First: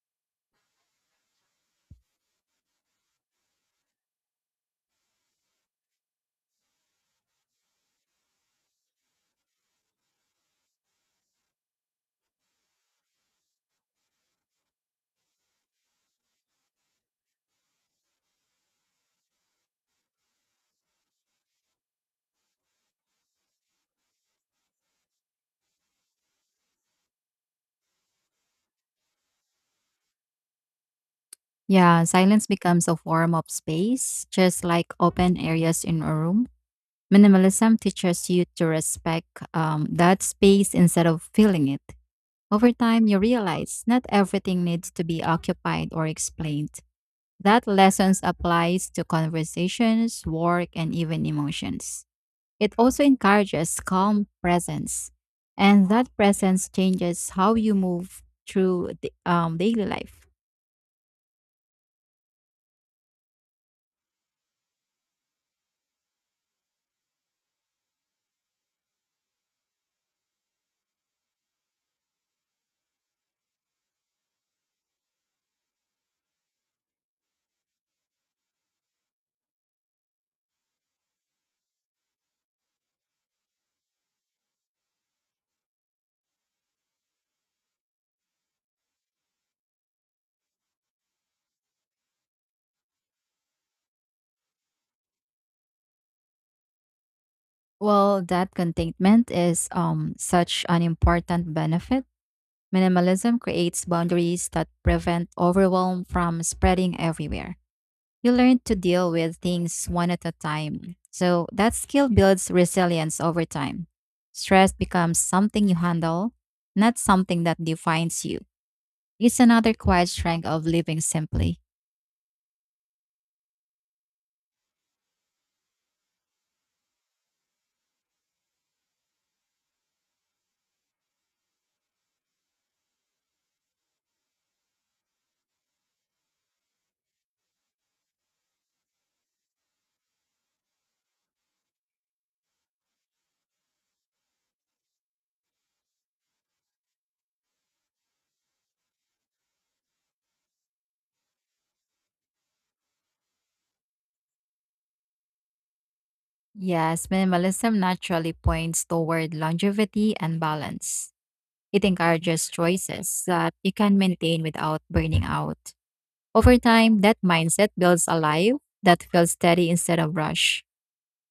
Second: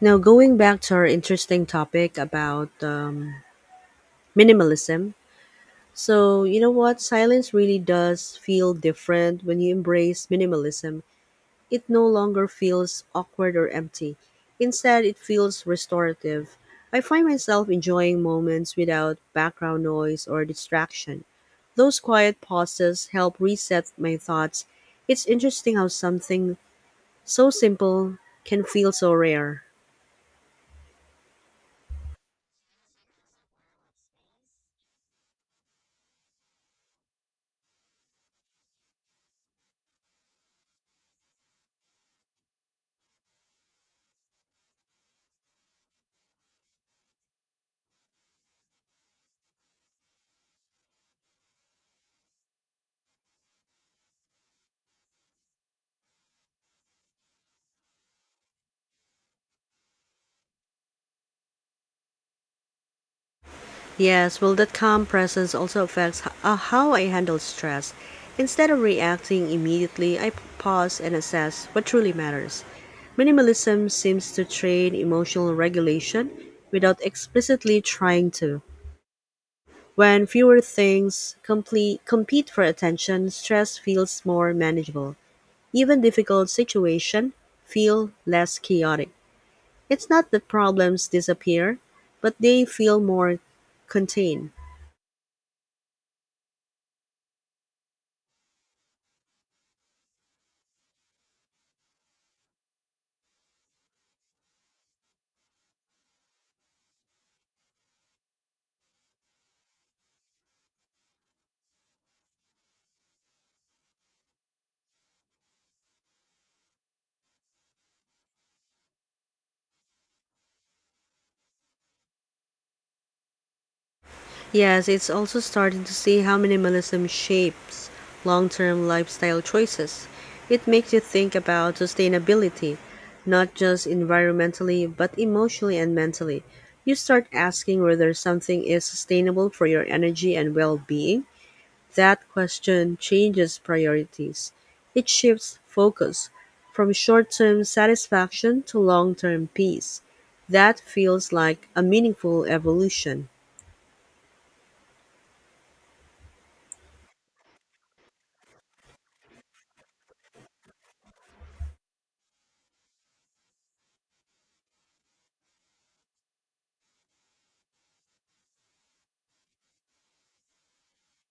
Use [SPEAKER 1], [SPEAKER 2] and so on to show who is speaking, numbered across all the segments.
[SPEAKER 1] Now, going back to our interesting topic about minimalism. So, you know what? Silence really does feel different when you embrace minimalism. It no longer feels awkward or empty. Instead, it feels restorative. I find myself enjoying moments without background noise or distraction. Those quiet pauses help reset my thoughts. It's interesting how something so simple can feel so rare.
[SPEAKER 2] Yeah, silence becomes a form of space, just like open areas in a room. Minimalism teaches you to respect that space instead of filling it. Over time, you realize not everything needs to be occupied or explained. That lessons applies to conversations, work, and even emotions. It also encourages calm presence, and that presence changes how you move through the daily life.
[SPEAKER 1] Yes, well, that calm presence also affects how I handle stress. Instead of reacting immediately, I pause and assess what truly matters. Minimalism seems to train emotional regulation without explicitly trying to. When fewer things compete for attention, stress feels more manageable. Even difficult situations feel less chaotic. It's not that problems disappear, but they feel more contained.
[SPEAKER 2] Well, that contentment is such an important benefit. Minimalism creates boundaries that prevent overwhelm from spreading everywhere. You learn to deal with things one at a time. So that skill builds resilience over time. Stress becomes something you handle, not something that defines you. It's another quiet strength of living simply.
[SPEAKER 1] Yes, it's also starting to see how minimalism shapes long term lifestyle choices. It makes you think about sustainability, not just environmentally, but emotionally and mentally. You start asking whether something is sustainable for your energy and well being. That question changes priorities. It shifts focus from short term satisfaction to long term peace. That feels like a meaningful evolution.
[SPEAKER 2] Yes, minimalism naturally points toward longevity and balance. It encourages choices that you can maintain without burning out. Over time, that mindset builds a life that feels steady instead of rush.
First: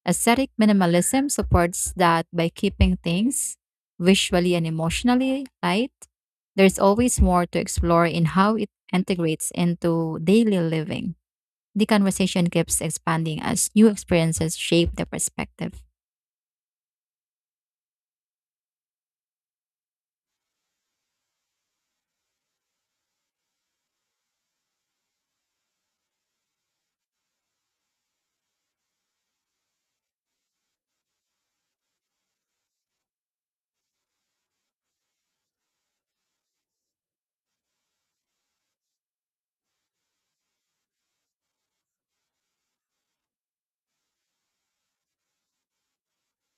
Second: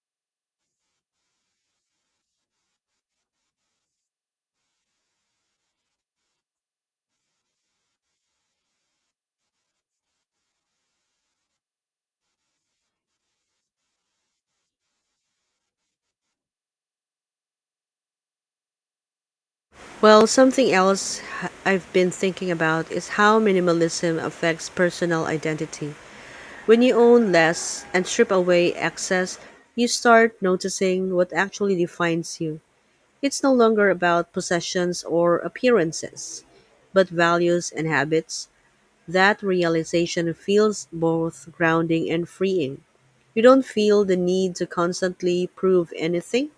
[SPEAKER 2] Aesthetic minimalism supports that by keeping things visually and emotionally light. There's always more to explore in how it integrates into daily living. The conversation keeps expanding as new experiences shape the perspective.
[SPEAKER 1] Well, something else I've been thinking about is how minimalism affects personal identity. When you own less and strip away excess, you start noticing what actually defines you. It's no longer about possessions or appearances, but values and habits. That realization feels both grounding and freeing. You don't feel the need to constantly prove anything.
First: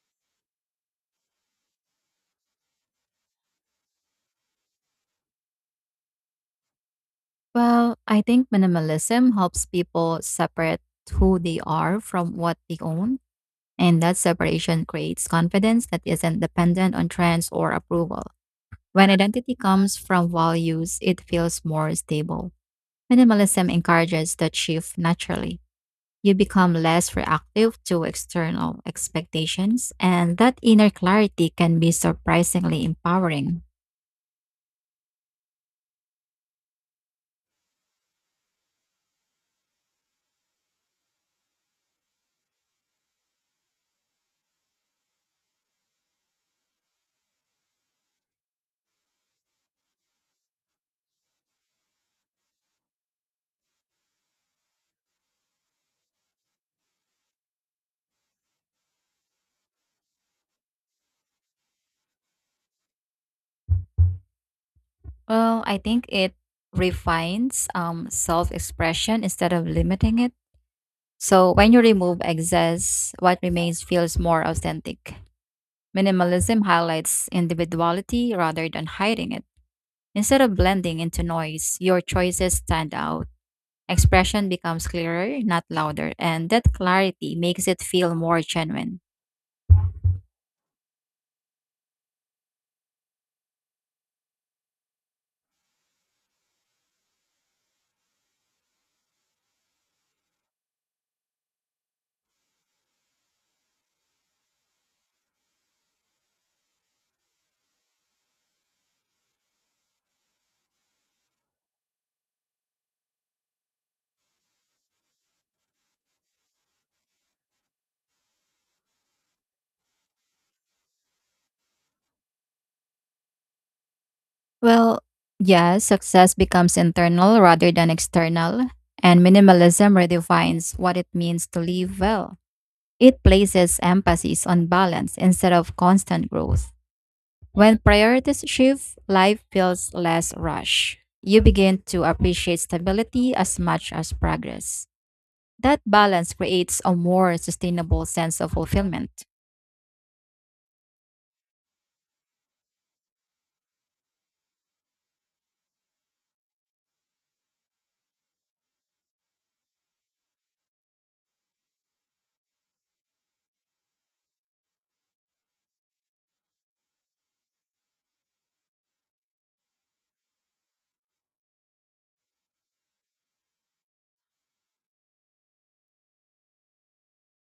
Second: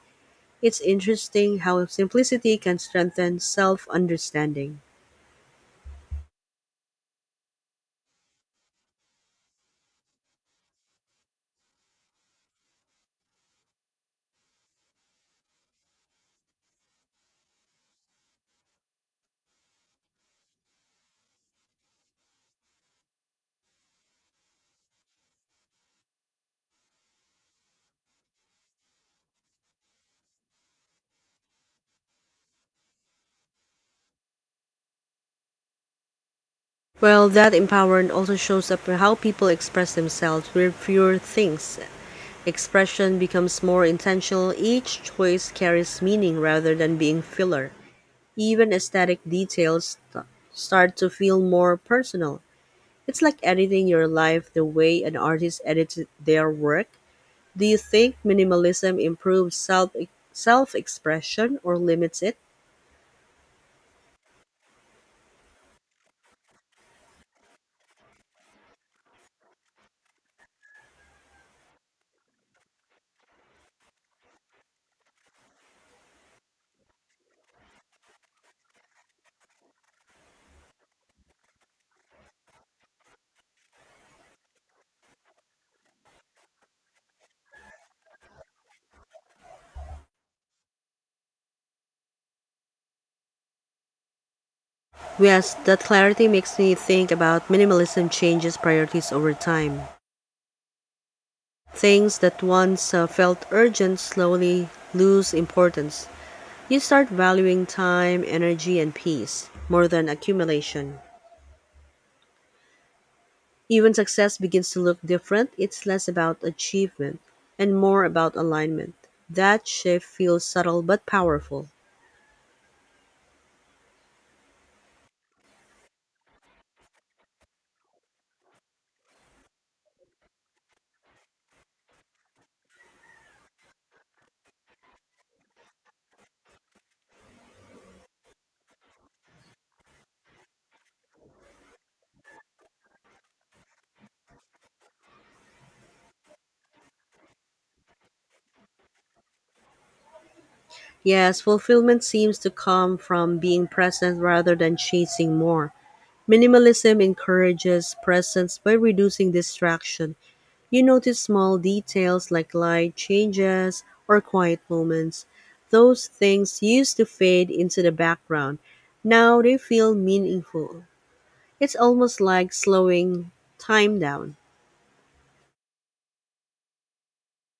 [SPEAKER 1] It's interesting how simplicity can strengthen self understanding.
[SPEAKER 2] Well, I think minimalism helps people separate who they are from what they own, and that separation creates confidence that isn't dependent on trends or approval. When identity comes from values, it feels more stable. Minimalism encourages that shift naturally. You become less reactive to external expectations, and that inner clarity can be surprisingly empowering.
[SPEAKER 1] Well, that empowerment also shows up in how people express themselves with fewer things. Expression becomes more intentional, each choice carries meaning rather than being filler. Even aesthetic details start to feel more personal. It's like editing your life the way an artist edits their work. Do you think minimalism improves self expression or limits it?
[SPEAKER 2] Well, I think it refines self expression instead of limiting it. So when you remove excess, what remains feels more authentic. Minimalism highlights individuality rather than hiding it. Instead of blending into noise, your choices stand out. Expression becomes clearer, not louder, and that clarity makes it feel more genuine.
[SPEAKER 1] Yes, that clarity makes me think about minimalism changes priorities over time. Things that once felt urgent slowly lose importance. You start valuing time, energy, and peace more than accumulation. Even success begins to look different. It's less about achievement and more about alignment. That shift feels subtle but powerful.
[SPEAKER 2] Well, yeah, success becomes internal rather than external, and minimalism redefines what it means to live well. It places emphasis on balance instead of constant growth. When priorities shift, life feels less rushed. You begin to appreciate stability as much as progress. That balance creates a more sustainable sense of fulfillment.
[SPEAKER 1] Yes, fulfillment seems to come from being present rather than chasing more. Minimalism encourages presence by reducing distraction. You notice small details like light changes or quiet moments. Those things used to fade into the background. Now they feel meaningful. It's almost like slowing time down.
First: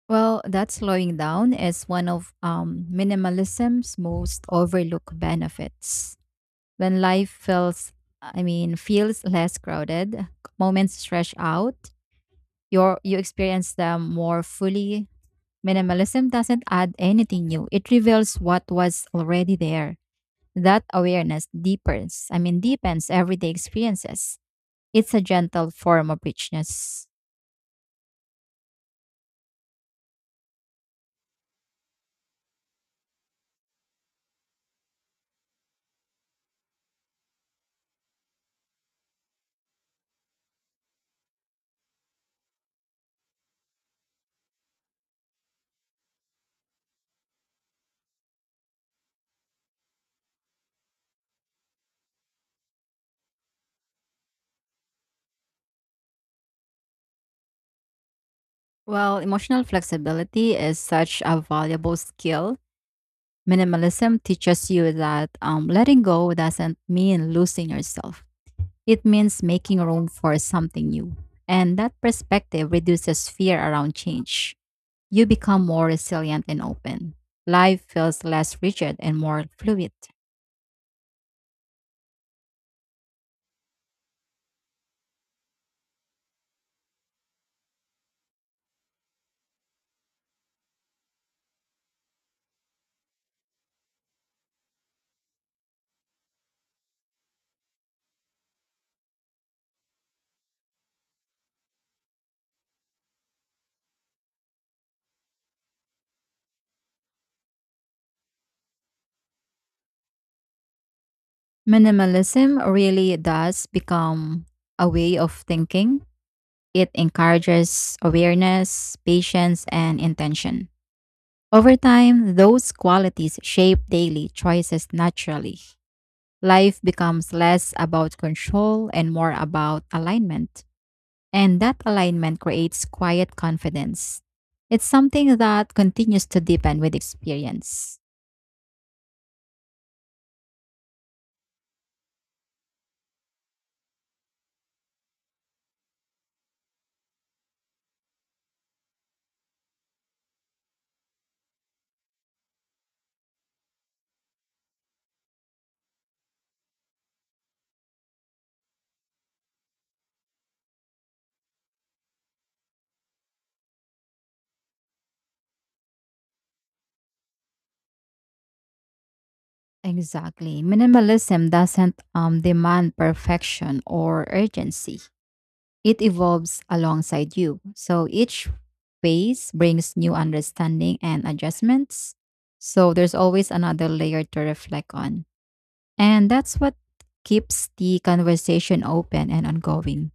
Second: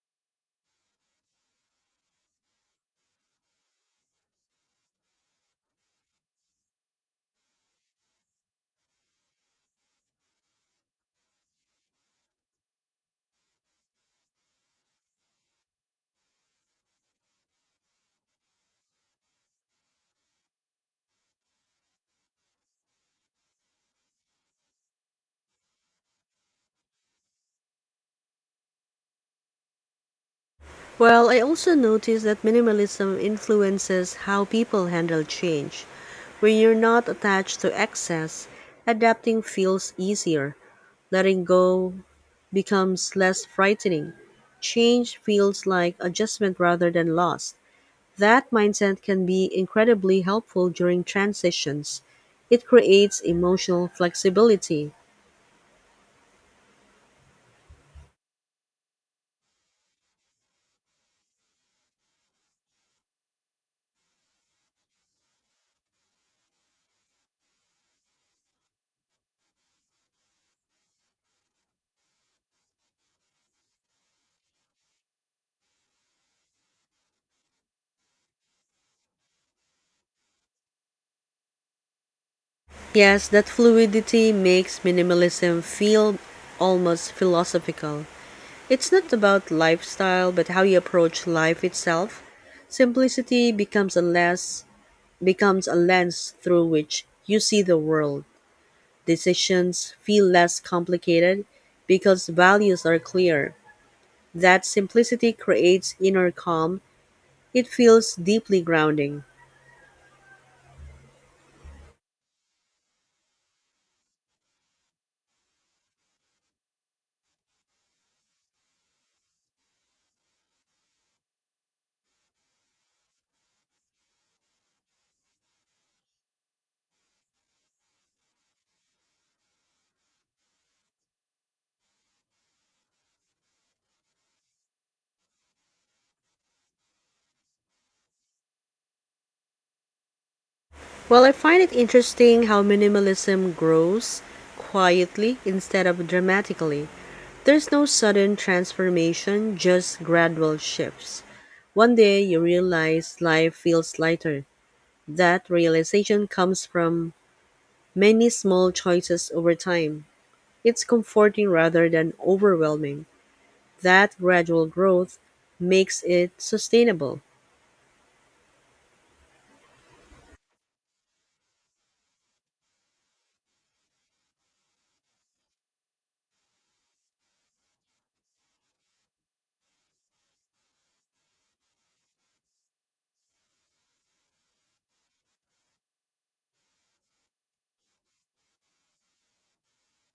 [SPEAKER 2] Well, that slowing down is one of minimalism's most overlooked benefits. When life feels less crowded, moments stretch out, you experience them more fully. Minimalism doesn't add anything new; it reveals what was already there. That awareness deepens everyday experiences. It's a gentle form of richness.
[SPEAKER 1] Well, I also noticed that minimalism influences how people handle change. When you're not attached to excess, adapting feels easier. Letting go becomes less frightening. Change feels like adjustment rather than loss. That mindset can be incredibly helpful during transitions. It creates emotional flexibility.
[SPEAKER 2] Well, emotional flexibility is such a valuable skill. Minimalism teaches you that letting go doesn't mean losing yourself. It means making room for something new. And that perspective reduces fear around change. You become more resilient and open. Life feels less rigid and more fluid.
[SPEAKER 1] Yes, that fluidity makes minimalism feel almost philosophical. It's not about lifestyle, but how you approach life itself. Simplicity becomes a lens through which you see the world. Decisions feel less complicated because values are clear. That simplicity creates inner calm. It feels deeply grounding.
[SPEAKER 2] Minimalism really does become a way of thinking. It encourages awareness, patience, and intention. Over time, those qualities shape daily choices naturally. Life becomes less about control and more about alignment. And that alignment creates quiet confidence. It's something that continues to deepen with experience.
[SPEAKER 1] Well, I find it interesting how minimalism grows quietly instead of dramatically. There's no sudden transformation, just gradual shifts. One day you realize life feels lighter. That realization comes from many small choices over time. It's comforting rather than overwhelming. That gradual growth makes it sustainable.
[SPEAKER 2] Exactly. Minimalism doesn't demand perfection or urgency, it evolves alongside you. So each phase brings new understanding and adjustments. So there's always another layer to reflect on. And that's what keeps the conversation open and ongoing.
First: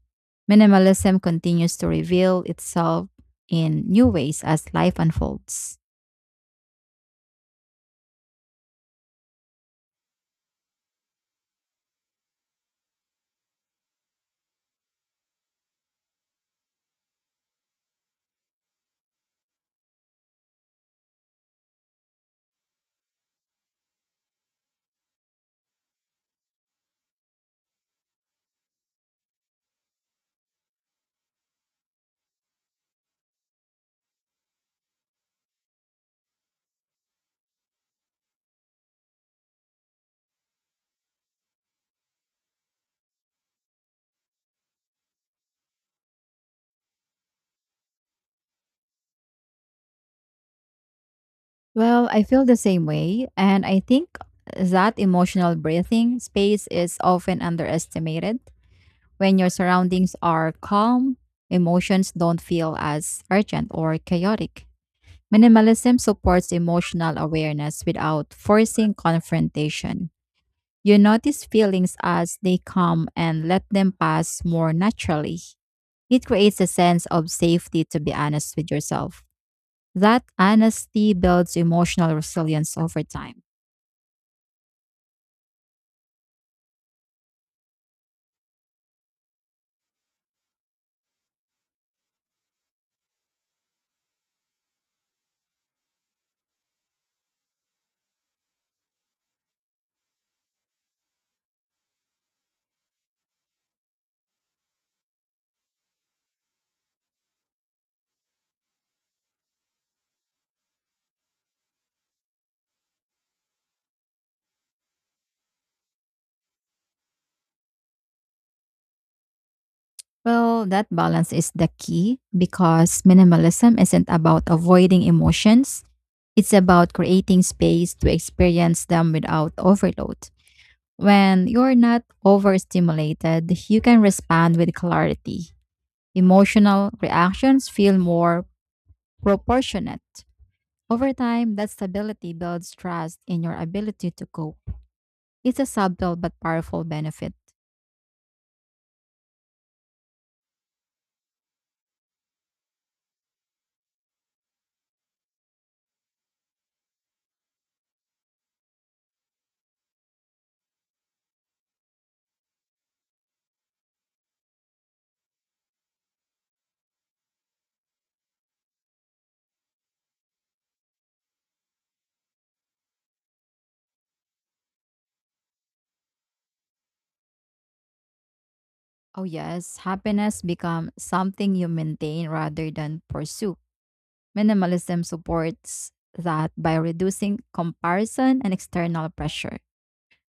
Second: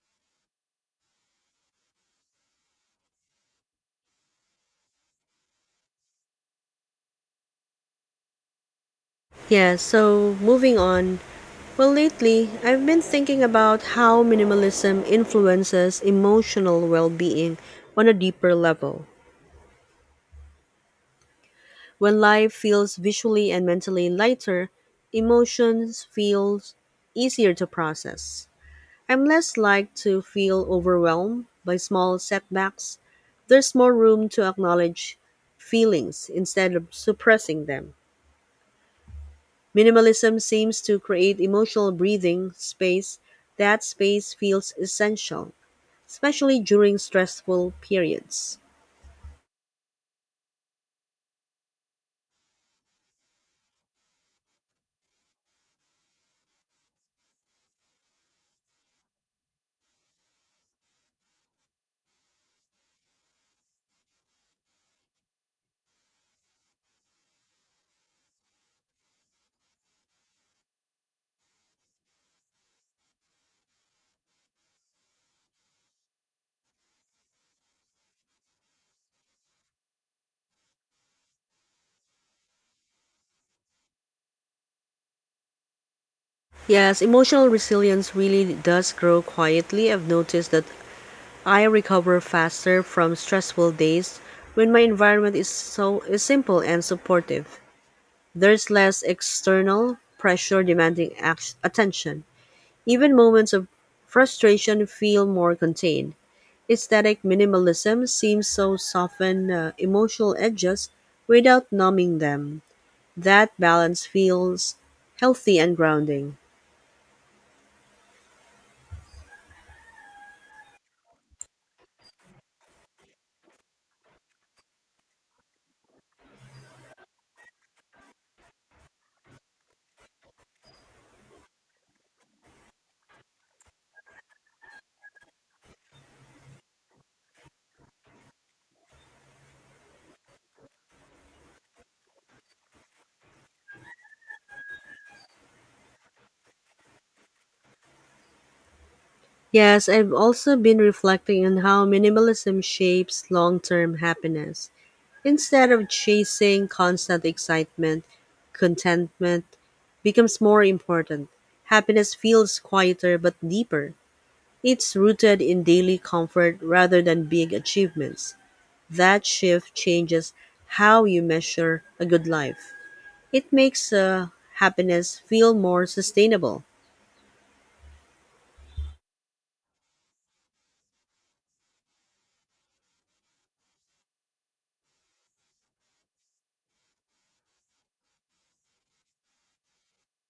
[SPEAKER 2] Minimalism continues to reveal itself in new ways as life unfolds.
[SPEAKER 1] Yeah, so moving on, well, lately, I've been thinking about how minimalism influences emotional well being on a deeper level. When life feels visually and mentally lighter, emotions feel easier to process. I'm less like to feel overwhelmed by small setbacks. There's more room to acknowledge feelings instead of suppressing them. Minimalism seems to create emotional breathing space. That space feels essential, especially during stressful periods.
[SPEAKER 2] Well, I feel the same way, and I think that emotional breathing space is often underestimated. When your surroundings are calm, emotions don't feel as urgent or chaotic. Minimalism supports emotional awareness without forcing confrontation. You notice feelings as they come and let them pass more naturally. It creates a sense of safety to be honest with yourself. That honesty builds emotional resilience over time.
[SPEAKER 1] Yes, emotional resilience really does grow quietly. I've noticed that I recover faster from stressful days when my environment is simple and supportive. There's less external pressure demanding attention. Even moments of frustration feel more contained. Aesthetic minimalism seems to soften emotional edges without numbing them. That balance feels healthy and grounding.
[SPEAKER 2] Well, that balance is the key because minimalism isn't about avoiding emotions, it's about creating space to experience them without overload. When you're not overstimulated, you can respond with clarity. Emotional reactions feel more proportionate. Over time, that stability builds trust in your ability to cope. It's a subtle but powerful benefit.
[SPEAKER 1] Yes, I've also been reflecting on how minimalism shapes long term happiness. Instead of chasing constant excitement, contentment becomes more important. Happiness feels quieter but deeper. It's rooted in daily comfort rather than big achievements. That shift changes how you measure a good life. It makes happiness feel more sustainable.
[SPEAKER 2] Oh yes, happiness becomes something you maintain rather than pursue. Minimalism supports that by reducing comparison and external pressure.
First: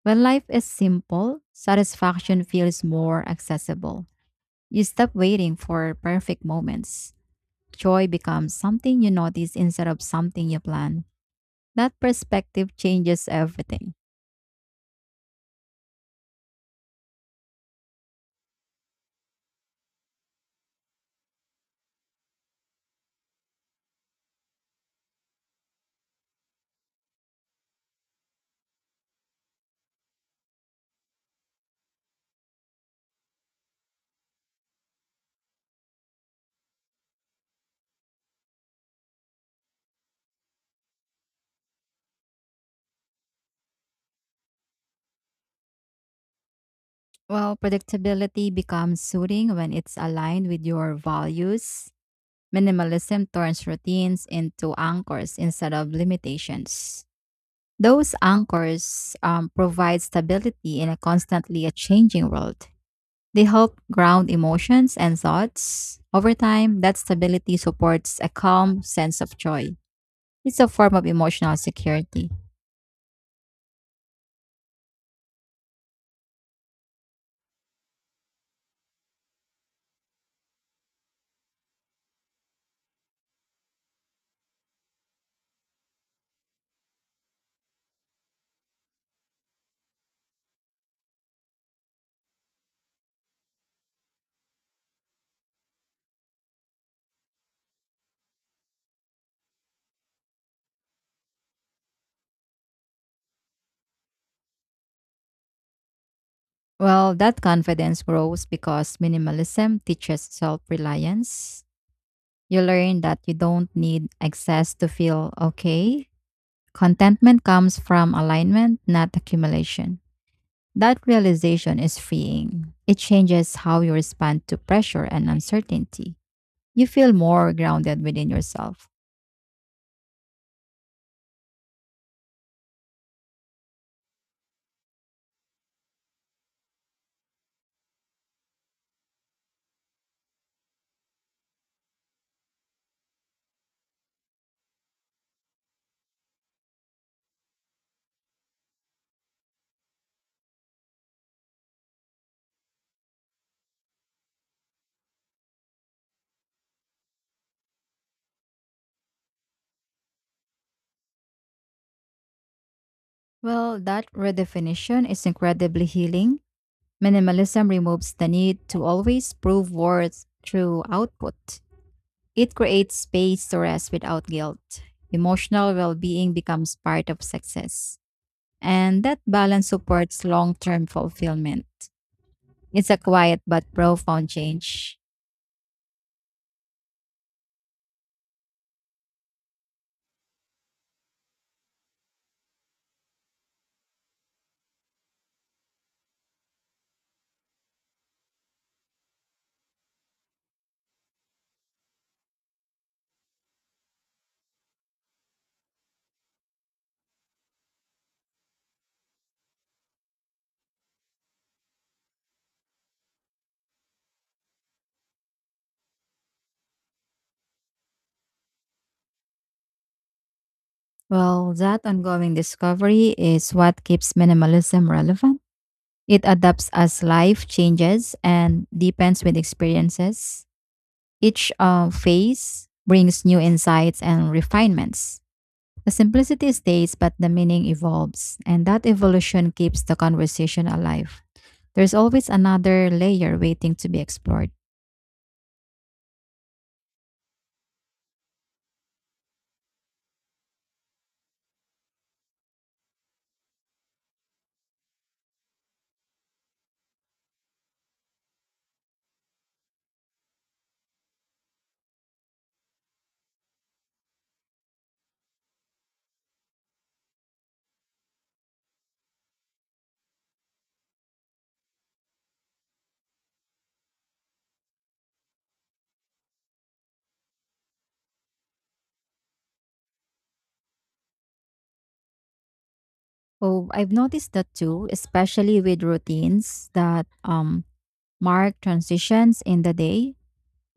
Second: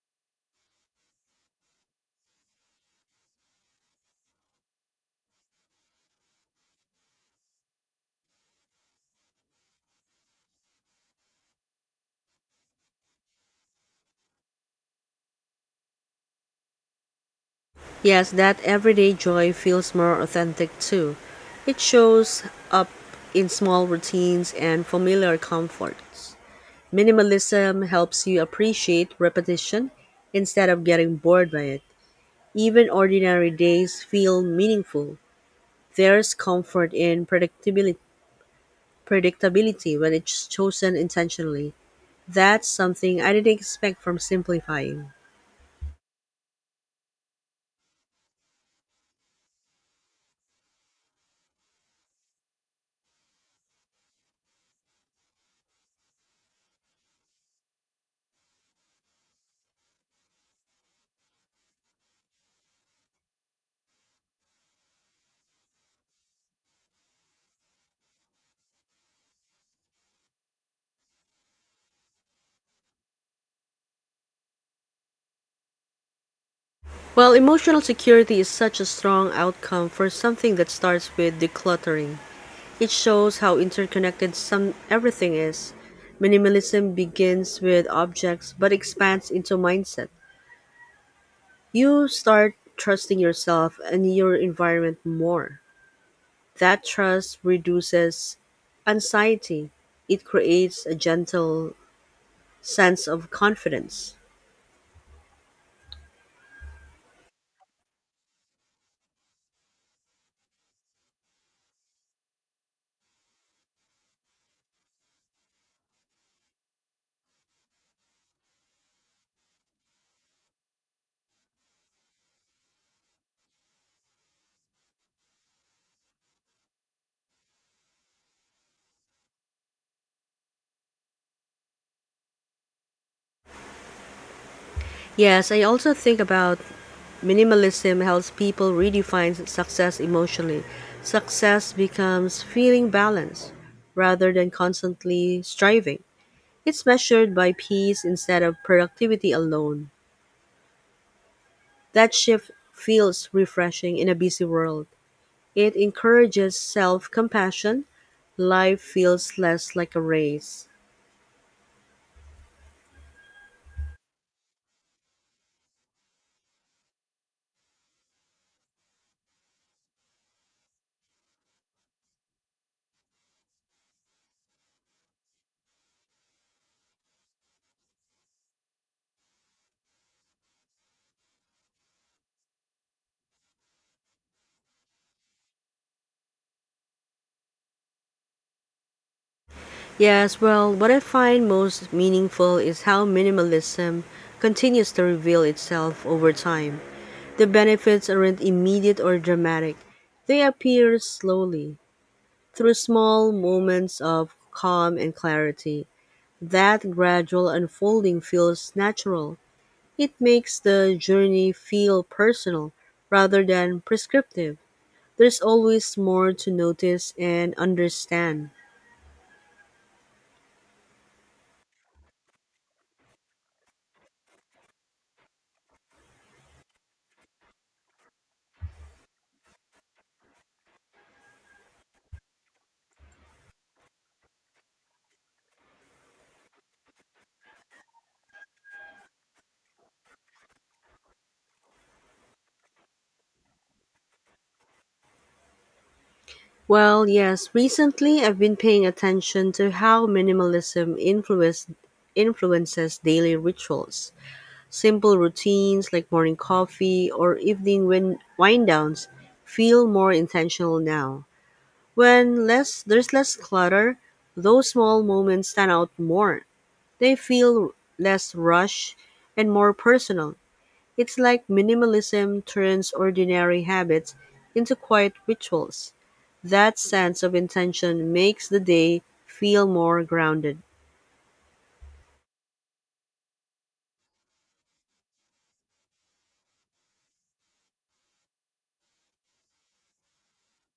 [SPEAKER 2] When life is simple, satisfaction feels more accessible. You stop waiting for perfect moments. Joy becomes something you notice instead of something you plan. That perspective changes everything.
[SPEAKER 1] Yes, that everyday joy feels more authentic too. It shows up in small routines and familiar comforts. Minimalism helps you appreciate repetition instead of getting bored by it. Even ordinary days feel meaningful. There's comfort in predictability when it's chosen intentionally. That's something I didn't expect from simplifying.
[SPEAKER 2] Well, predictability becomes soothing when it's aligned with your values. Minimalism turns routines into anchors instead of limitations. Those anchors provide stability in a constantly a changing world. They help ground emotions and thoughts. Over time, that stability supports a calm sense of joy. It's a form of emotional security.
[SPEAKER 1] Well, emotional security is such a strong outcome for something that starts with decluttering. It shows how interconnected some everything is. Minimalism begins with objects but expands into mindset. You start trusting yourself and your environment more. That trust reduces anxiety. It creates a gentle sense of confidence.
[SPEAKER 2] Well, that confidence grows because minimalism teaches self reliance. You learn that you don't need excess to feel okay. Contentment comes from alignment, not accumulation. That realization is freeing. It changes how you respond to pressure and uncertainty. You feel more grounded within yourself.
[SPEAKER 1] Yes, I also think about minimalism helps people redefine success emotionally. Success becomes feeling balanced rather than constantly striving. It's measured by peace instead of productivity alone. That shift feels refreshing in a busy world. It encourages self compassion. Life feels less like a race.
[SPEAKER 2] Well, that redefinition is incredibly healing. Minimalism removes the need to always prove worth through output. It creates space to rest without guilt. Emotional well being becomes part of success. And that balance supports long term fulfillment. It's a quiet but profound change.
[SPEAKER 1] Yes, well, what I find most meaningful is how minimalism continues to reveal itself over time. The benefits aren't immediate or dramatic, they appear slowly through small moments of calm and clarity. That gradual unfolding feels natural. It makes the journey feel personal rather than prescriptive. There's always more to notice and understand.
[SPEAKER 2] Well, that ongoing discovery is what keeps minimalism relevant. It adapts as life changes and deepens with experiences. Each phase brings new insights and refinements. The simplicity stays, but the meaning evolves, and that evolution keeps the conversation alive. There's always another layer waiting to be explored.
[SPEAKER 1] Well, yes, recently I've been paying attention to how minimalism influences daily rituals. Simple routines like morning coffee or evening wind downs feel more intentional now. When less there's less clutter, those small moments stand out more. They feel less rushed and more personal. It's like minimalism turns ordinary habits into quiet rituals. That sense of intention makes the day feel more grounded.
[SPEAKER 2] Oh, I've noticed that too, especially with routines that mark transitions in the day.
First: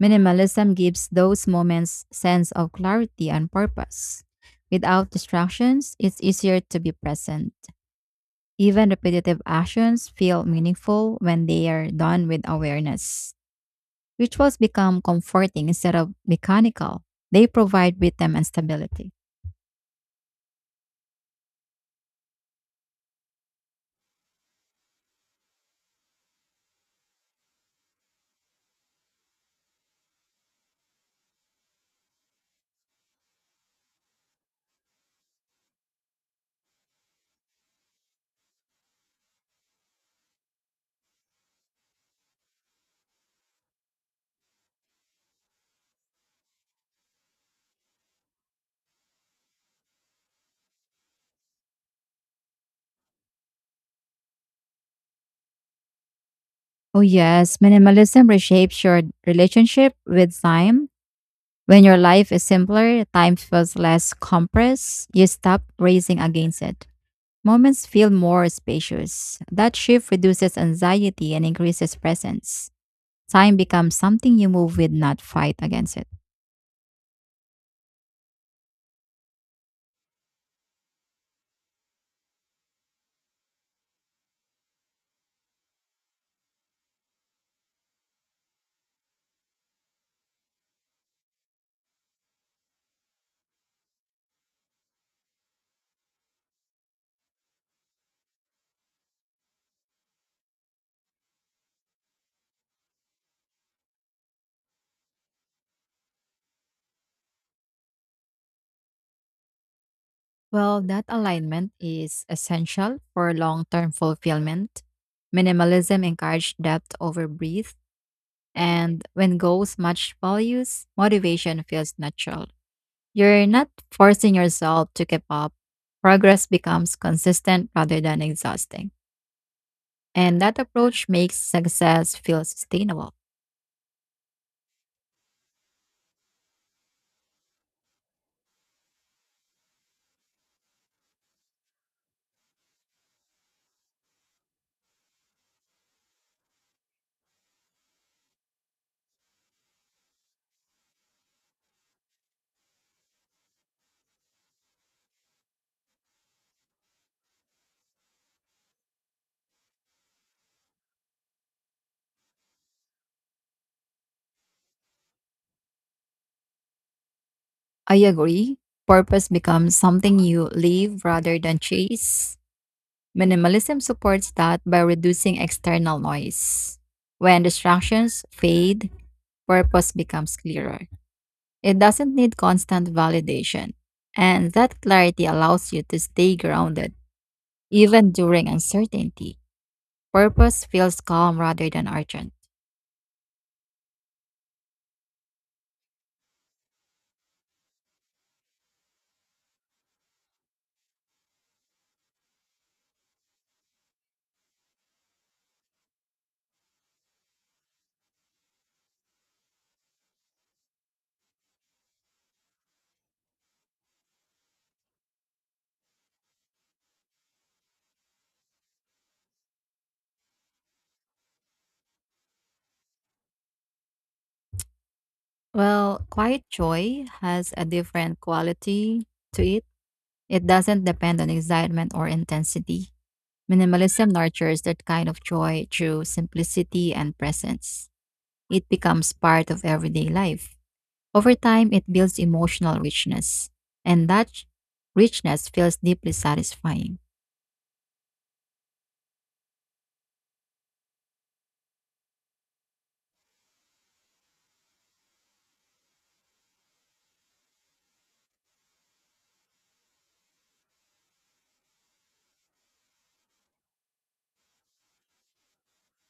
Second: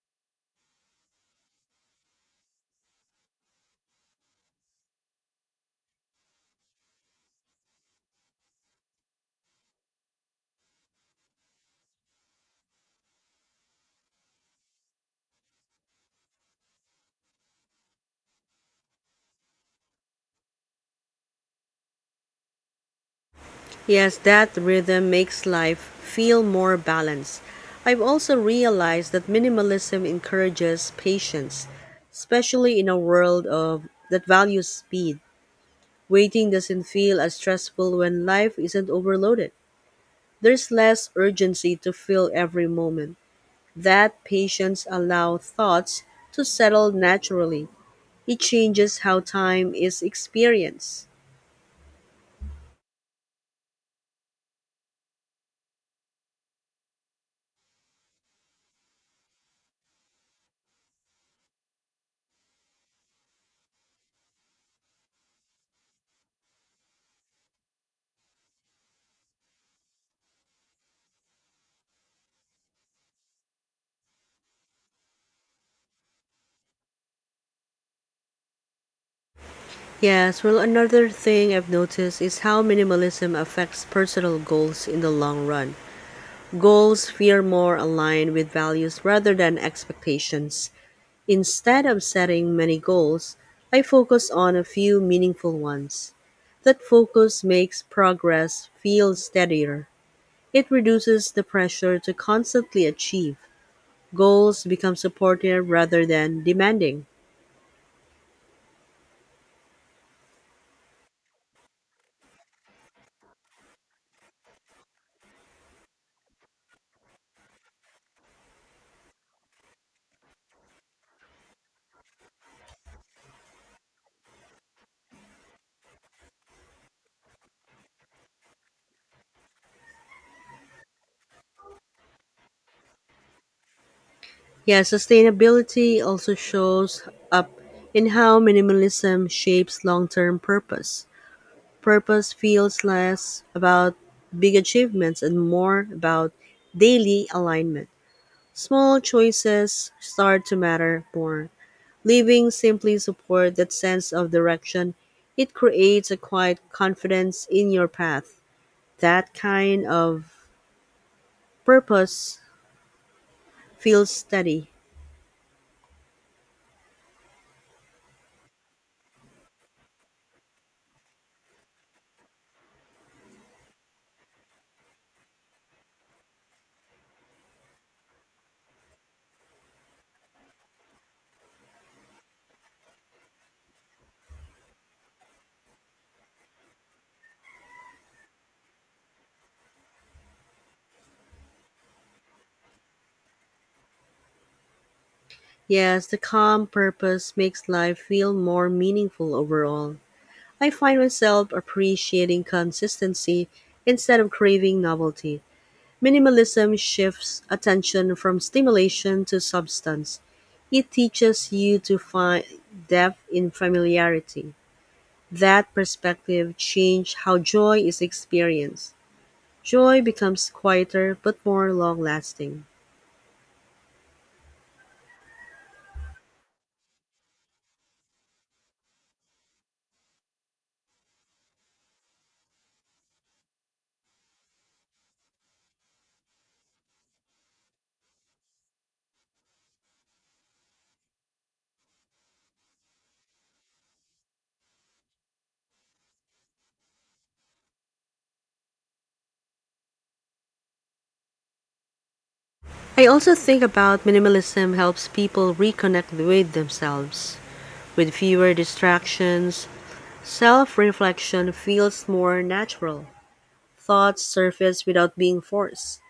[SPEAKER 2] Minimalism gives those moments sense of clarity and purpose. Without distractions, it's easier to be present. Even repetitive actions feel meaningful when they are done with awareness. Rituals become comforting instead of mechanical. They provide rhythm and stability.
[SPEAKER 1] Yes, that rhythm makes life feel more balanced. I've also realized that minimalism encourages patience, especially in a world of that values speed. Waiting doesn't feel as stressful when life isn't overloaded. There's less urgency to fill every moment. That patience allows thoughts to settle naturally. It changes how time is experienced.
[SPEAKER 2] Oh, yes, minimalism reshapes your relationship with time. When your life is simpler, time feels less compressed. You stop racing against it. Moments feel more spacious. That shift reduces anxiety and increases presence. Time becomes something you move with, not fight against it.
[SPEAKER 1] Yes, well, another thing I've noticed is how minimalism affects personal goals in the long run. Goals feel more aligned with values rather than expectations. Instead of setting many goals, I focus on a few meaningful ones. That focus makes progress feel steadier. It reduces the pressure to constantly achieve. Goals become supportive rather than demanding.
[SPEAKER 2] Well, that alignment is essential for long term fulfillment. Minimalism encourages depth over breadth, and when goals match values, motivation feels natural. You're not forcing yourself to keep up. Progress becomes consistent rather than exhausting. And that approach makes success feel sustainable.
[SPEAKER 1] Yeah, sustainability also shows up in how minimalism shapes long term purpose. Purpose feels less about big achievements and more about daily alignment. Small choices start to matter more. Living simply support that sense of direction. It creates a quiet confidence in your path. That kind of purpose feels steady.
[SPEAKER 2] I agree. Purpose becomes something you live rather than chase. Minimalism supports that by reducing external noise. When distractions fade, purpose becomes clearer. It doesn't need constant validation, and that clarity allows you to stay grounded even during uncertainty. Purpose feels calm rather than urgent.
[SPEAKER 1] Yes, the calm purpose makes life feel more meaningful overall. I find myself appreciating consistency instead of craving novelty. Minimalism shifts attention from stimulation to substance. It teaches you to find depth in familiarity. That perspective changed how joy is experienced. Joy becomes quieter but more long lasting.
[SPEAKER 2] Well, quiet joy has a different quality to it. It doesn't depend on excitement or intensity. Minimalism nurtures that kind of joy through simplicity and presence. It becomes part of everyday life. Over time, it builds emotional richness, and that richness feels deeply satisfying.
[SPEAKER 1] I also think about minimalism helps people reconnect with themselves. With fewer distractions, self reflection feels more natural. Thoughts surface without being forced.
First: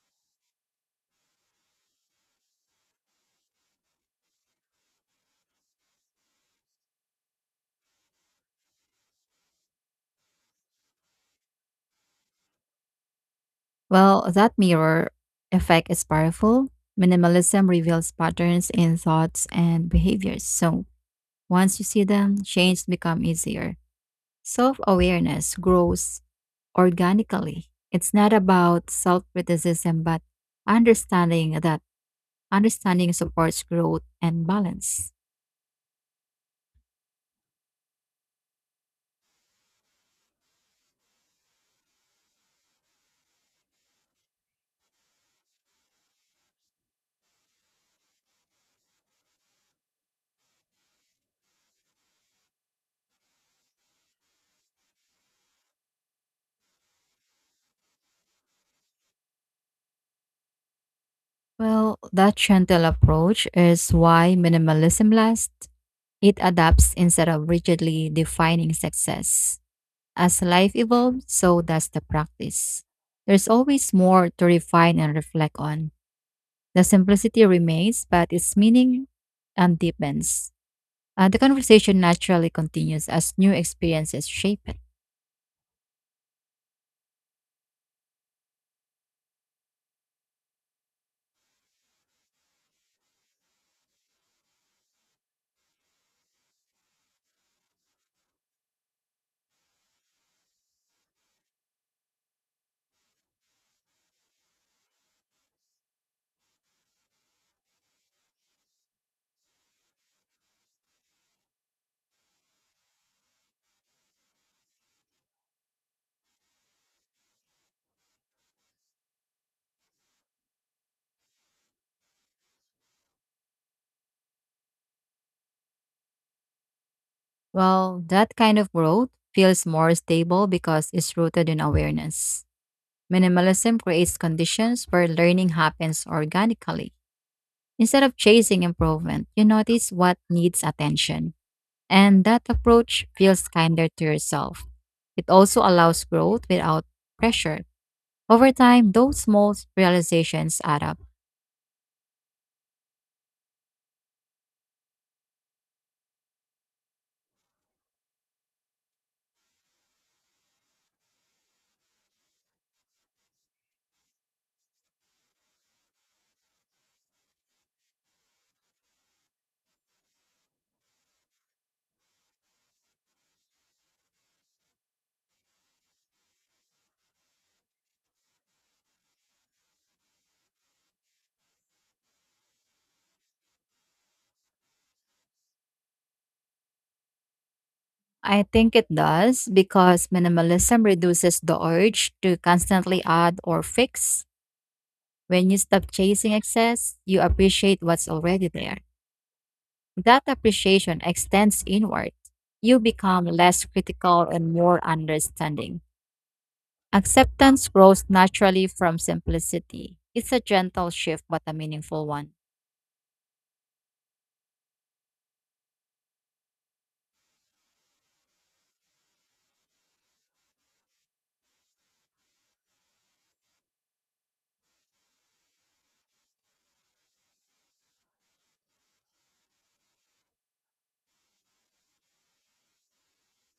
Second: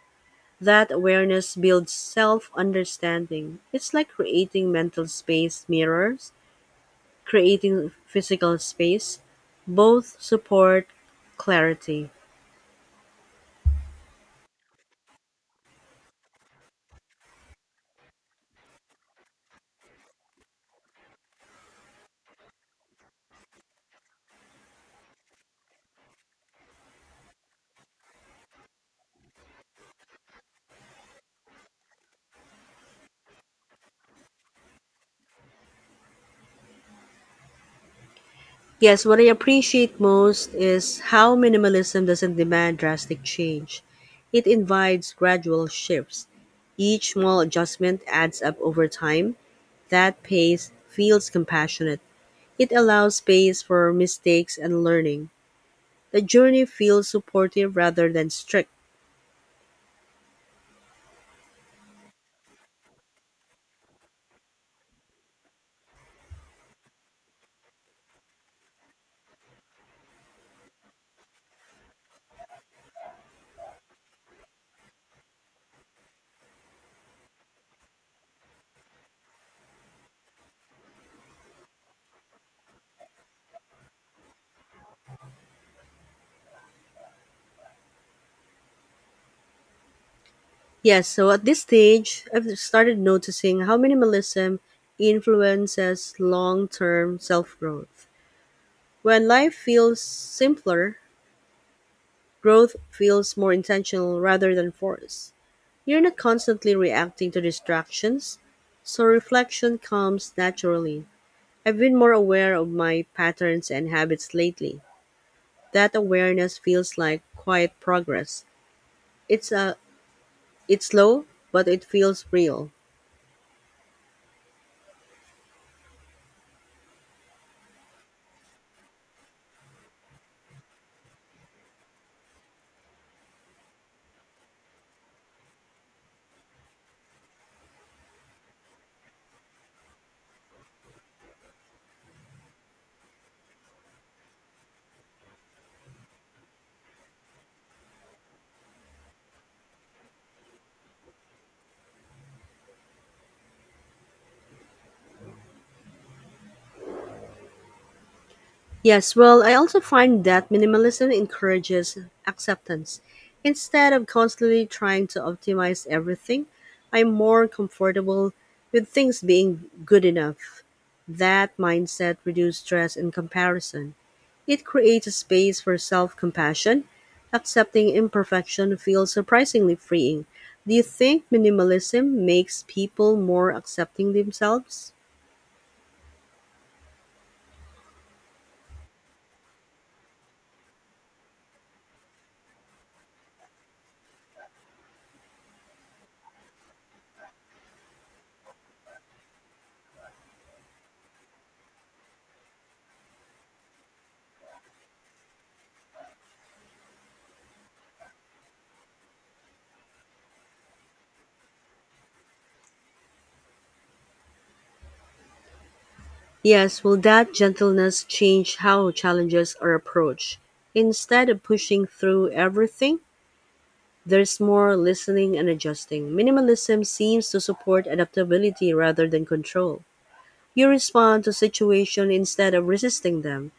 [SPEAKER 1] That awareness builds self understanding. It's like creating mental space mirrors, creating physical space. Both support clarity.
[SPEAKER 2] Well, that mirror effect is powerful. Minimalism reveals patterns in thoughts and behaviors. So, once you see them, change becomes easier. Self-awareness grows organically. It's not about self-criticism, but understanding that understanding supports growth and balance.
[SPEAKER 1] Yes, what I appreciate most is how minimalism doesn't demand drastic change. It invites gradual shifts. Each small adjustment adds up over time. That pace feels compassionate. It allows space for mistakes and learning. The journey feels supportive rather than strict.
[SPEAKER 2] Well, that gentle approach is why minimalism lasts. It adapts instead of rigidly defining success. As life evolves, so does the practice. There's always more to refine and reflect on. The simplicity remains, but its meaning and deepens. The conversation naturally continues as new experiences shape it.
[SPEAKER 1] Yes, so at this stage, I've started noticing how minimalism influences long term self growth. When life feels simpler, growth feels more intentional rather than forced. You're not constantly reacting to distractions, so reflection comes naturally. I've been more aware of my patterns and habits lately. That awareness feels like quiet progress. It's a it's slow, but it feels real.
[SPEAKER 2] Well, that kind of growth feels more stable because it's rooted in awareness. Minimalism creates conditions where learning happens organically. Instead of chasing improvement, you notice what needs attention. And that approach feels kinder to yourself. It also allows growth without pressure. Over time, those small realizations add up.
[SPEAKER 1] Yes, well, I also find that minimalism encourages acceptance. Instead of constantly trying to optimize everything, I'm more comfortable with things being good enough. That mindset reduces stress and comparison. It creates a space for self compassion. Accepting imperfection feels surprisingly freeing. Do you think minimalism makes people more accepting themselves?
[SPEAKER 2] I think it does because minimalism reduces the urge to constantly add or fix. When you stop chasing excess, you appreciate what's already there. That appreciation extends inward. You become less critical and more understanding. Acceptance grows naturally from simplicity. It's a gentle shift, but a meaningful one.
[SPEAKER 1] Yes, will that gentleness change how challenges are approached? Instead of pushing through everything, there's more listening and adjusting. Minimalism seems to support adaptability rather than control. You respond to situation instead of resisting them.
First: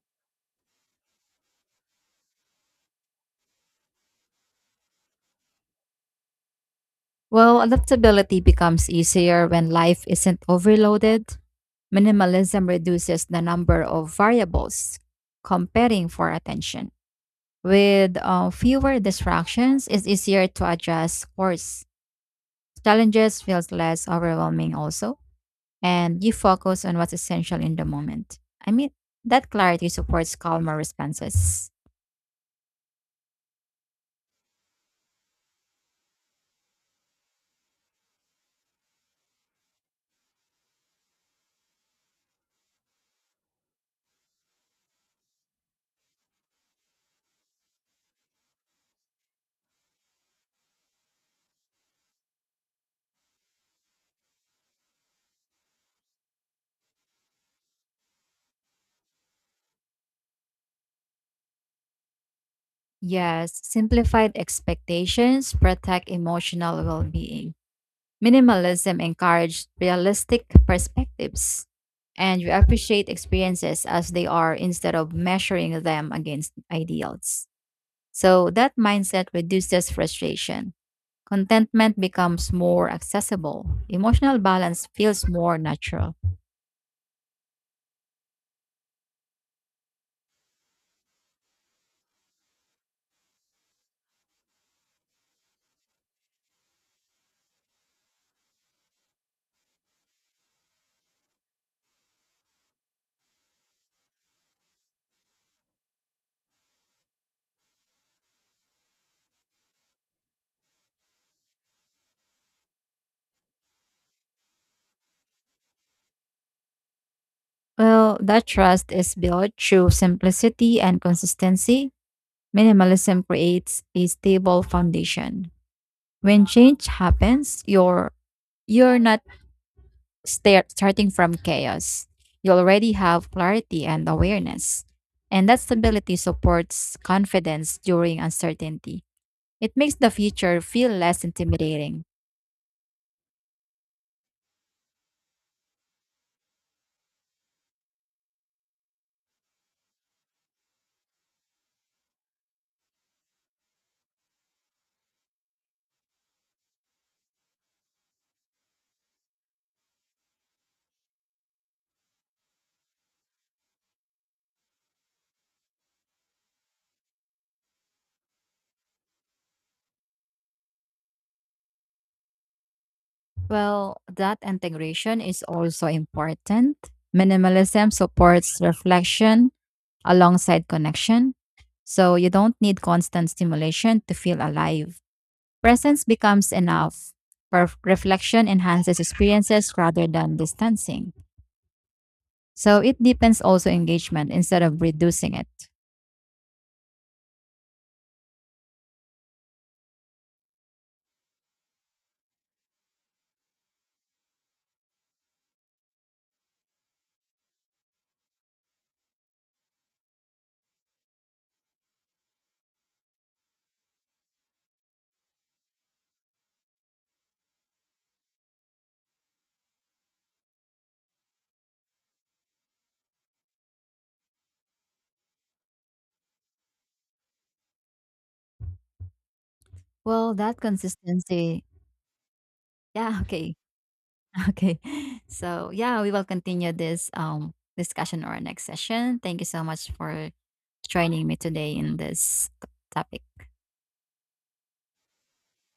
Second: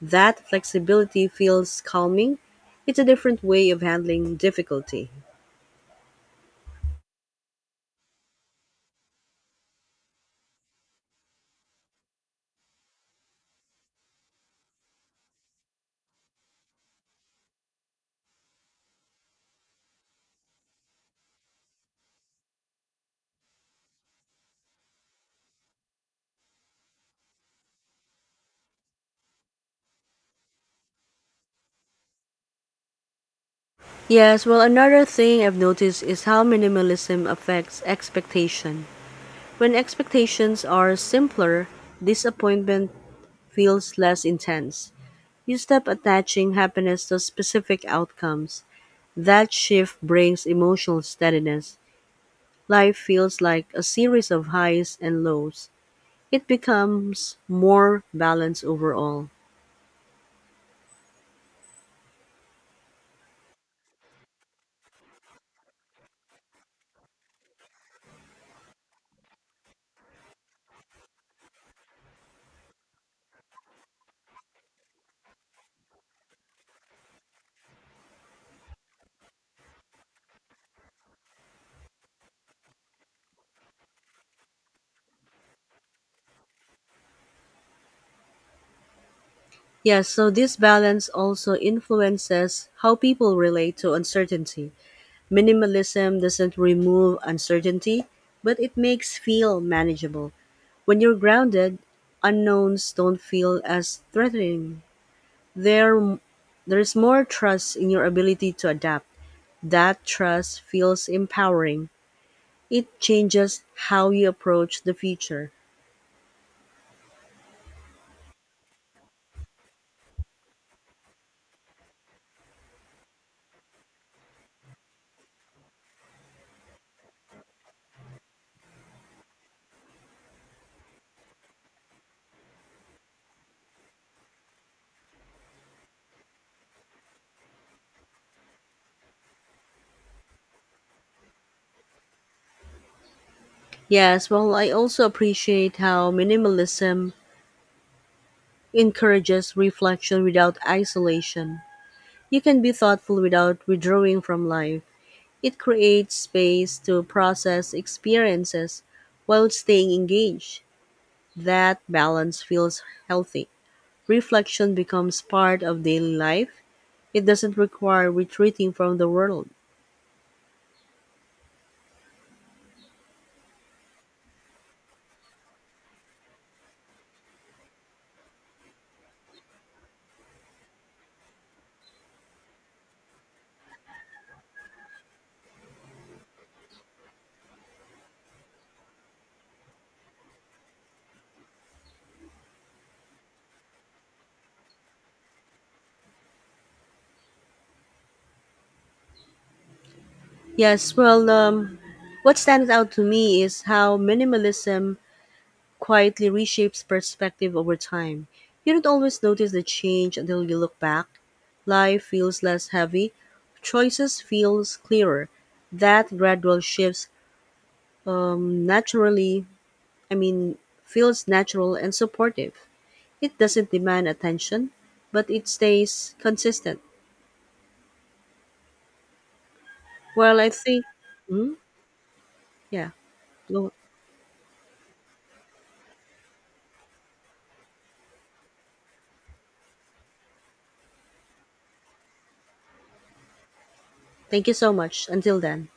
[SPEAKER 1] That flexibility feels calming. It's a different way of handling difficulty.
[SPEAKER 2] Well, adaptability becomes easier when life isn't overloaded. Minimalism reduces the number of variables competing for attention. With fewer distractions, it's easier to adjust course. Challenges feels less overwhelming also, and you focus on what's essential in the moment. I mean, that clarity supports calmer responses.
[SPEAKER 1] Yes, well, another thing I've noticed is how minimalism affects expectation. When expectations are simpler, disappointment feels less intense. You stop attaching happiness to specific outcomes. That shift brings emotional steadiness. Life feels like a series of highs and lows. It becomes more balanced overall.
[SPEAKER 2] Yes, simplified expectations protect emotional well being. Minimalism encourages realistic perspectives, and you appreciate experiences as they are instead of measuring them against ideals. So, that mindset reduces frustration. Contentment becomes more accessible. Emotional balance feels more natural.
[SPEAKER 1] Yes, so this balance also influences how people relate to uncertainty. Minimalism doesn't remove uncertainty, but it makes feel manageable. When you're grounded, unknowns don't feel as threatening. There, there's more trust in your ability to adapt. That trust feels empowering. It changes how you approach the future.
[SPEAKER 2] Well, that trust is built through simplicity and consistency. Minimalism creates a stable foundation. When change happens, you're not starting from chaos. You already have clarity and awareness. And that stability supports confidence during uncertainty. It makes the future feel less intimidating.
[SPEAKER 1] Yes, well, I also appreciate how minimalism encourages reflection without isolation. You can be thoughtful without withdrawing from life. It creates space to process experiences while staying engaged. That balance feels healthy. Reflection becomes part of daily life. It doesn't require retreating from the world.
[SPEAKER 2] Well, that integration is also important. Minimalism supports reflection alongside connection. So you don't need constant stimulation to feel alive. Presence becomes enough. Reflection enhances experiences rather than distancing. So it deepens also engagement instead of reducing it.
[SPEAKER 1] Yes, well, what stands out to me is how minimalism quietly reshapes perspective over time. You don't always notice the change until you look back. Life feels less heavy, choices feels clearer. That gradual shifts um, naturally, I mean, feels natural and supportive. It doesn't demand attention, but it stays consistent.
[SPEAKER 2] Well,
[SPEAKER 1] Well, I
[SPEAKER 2] that
[SPEAKER 1] think, mm,
[SPEAKER 2] consistency.
[SPEAKER 1] yeah.
[SPEAKER 2] Yeah, okay.
[SPEAKER 1] No,
[SPEAKER 2] Okay. So, yeah, we will continue this discussion or next session. Thank you so much for joining me today in this topic.
[SPEAKER 1] thank you so much. Until then.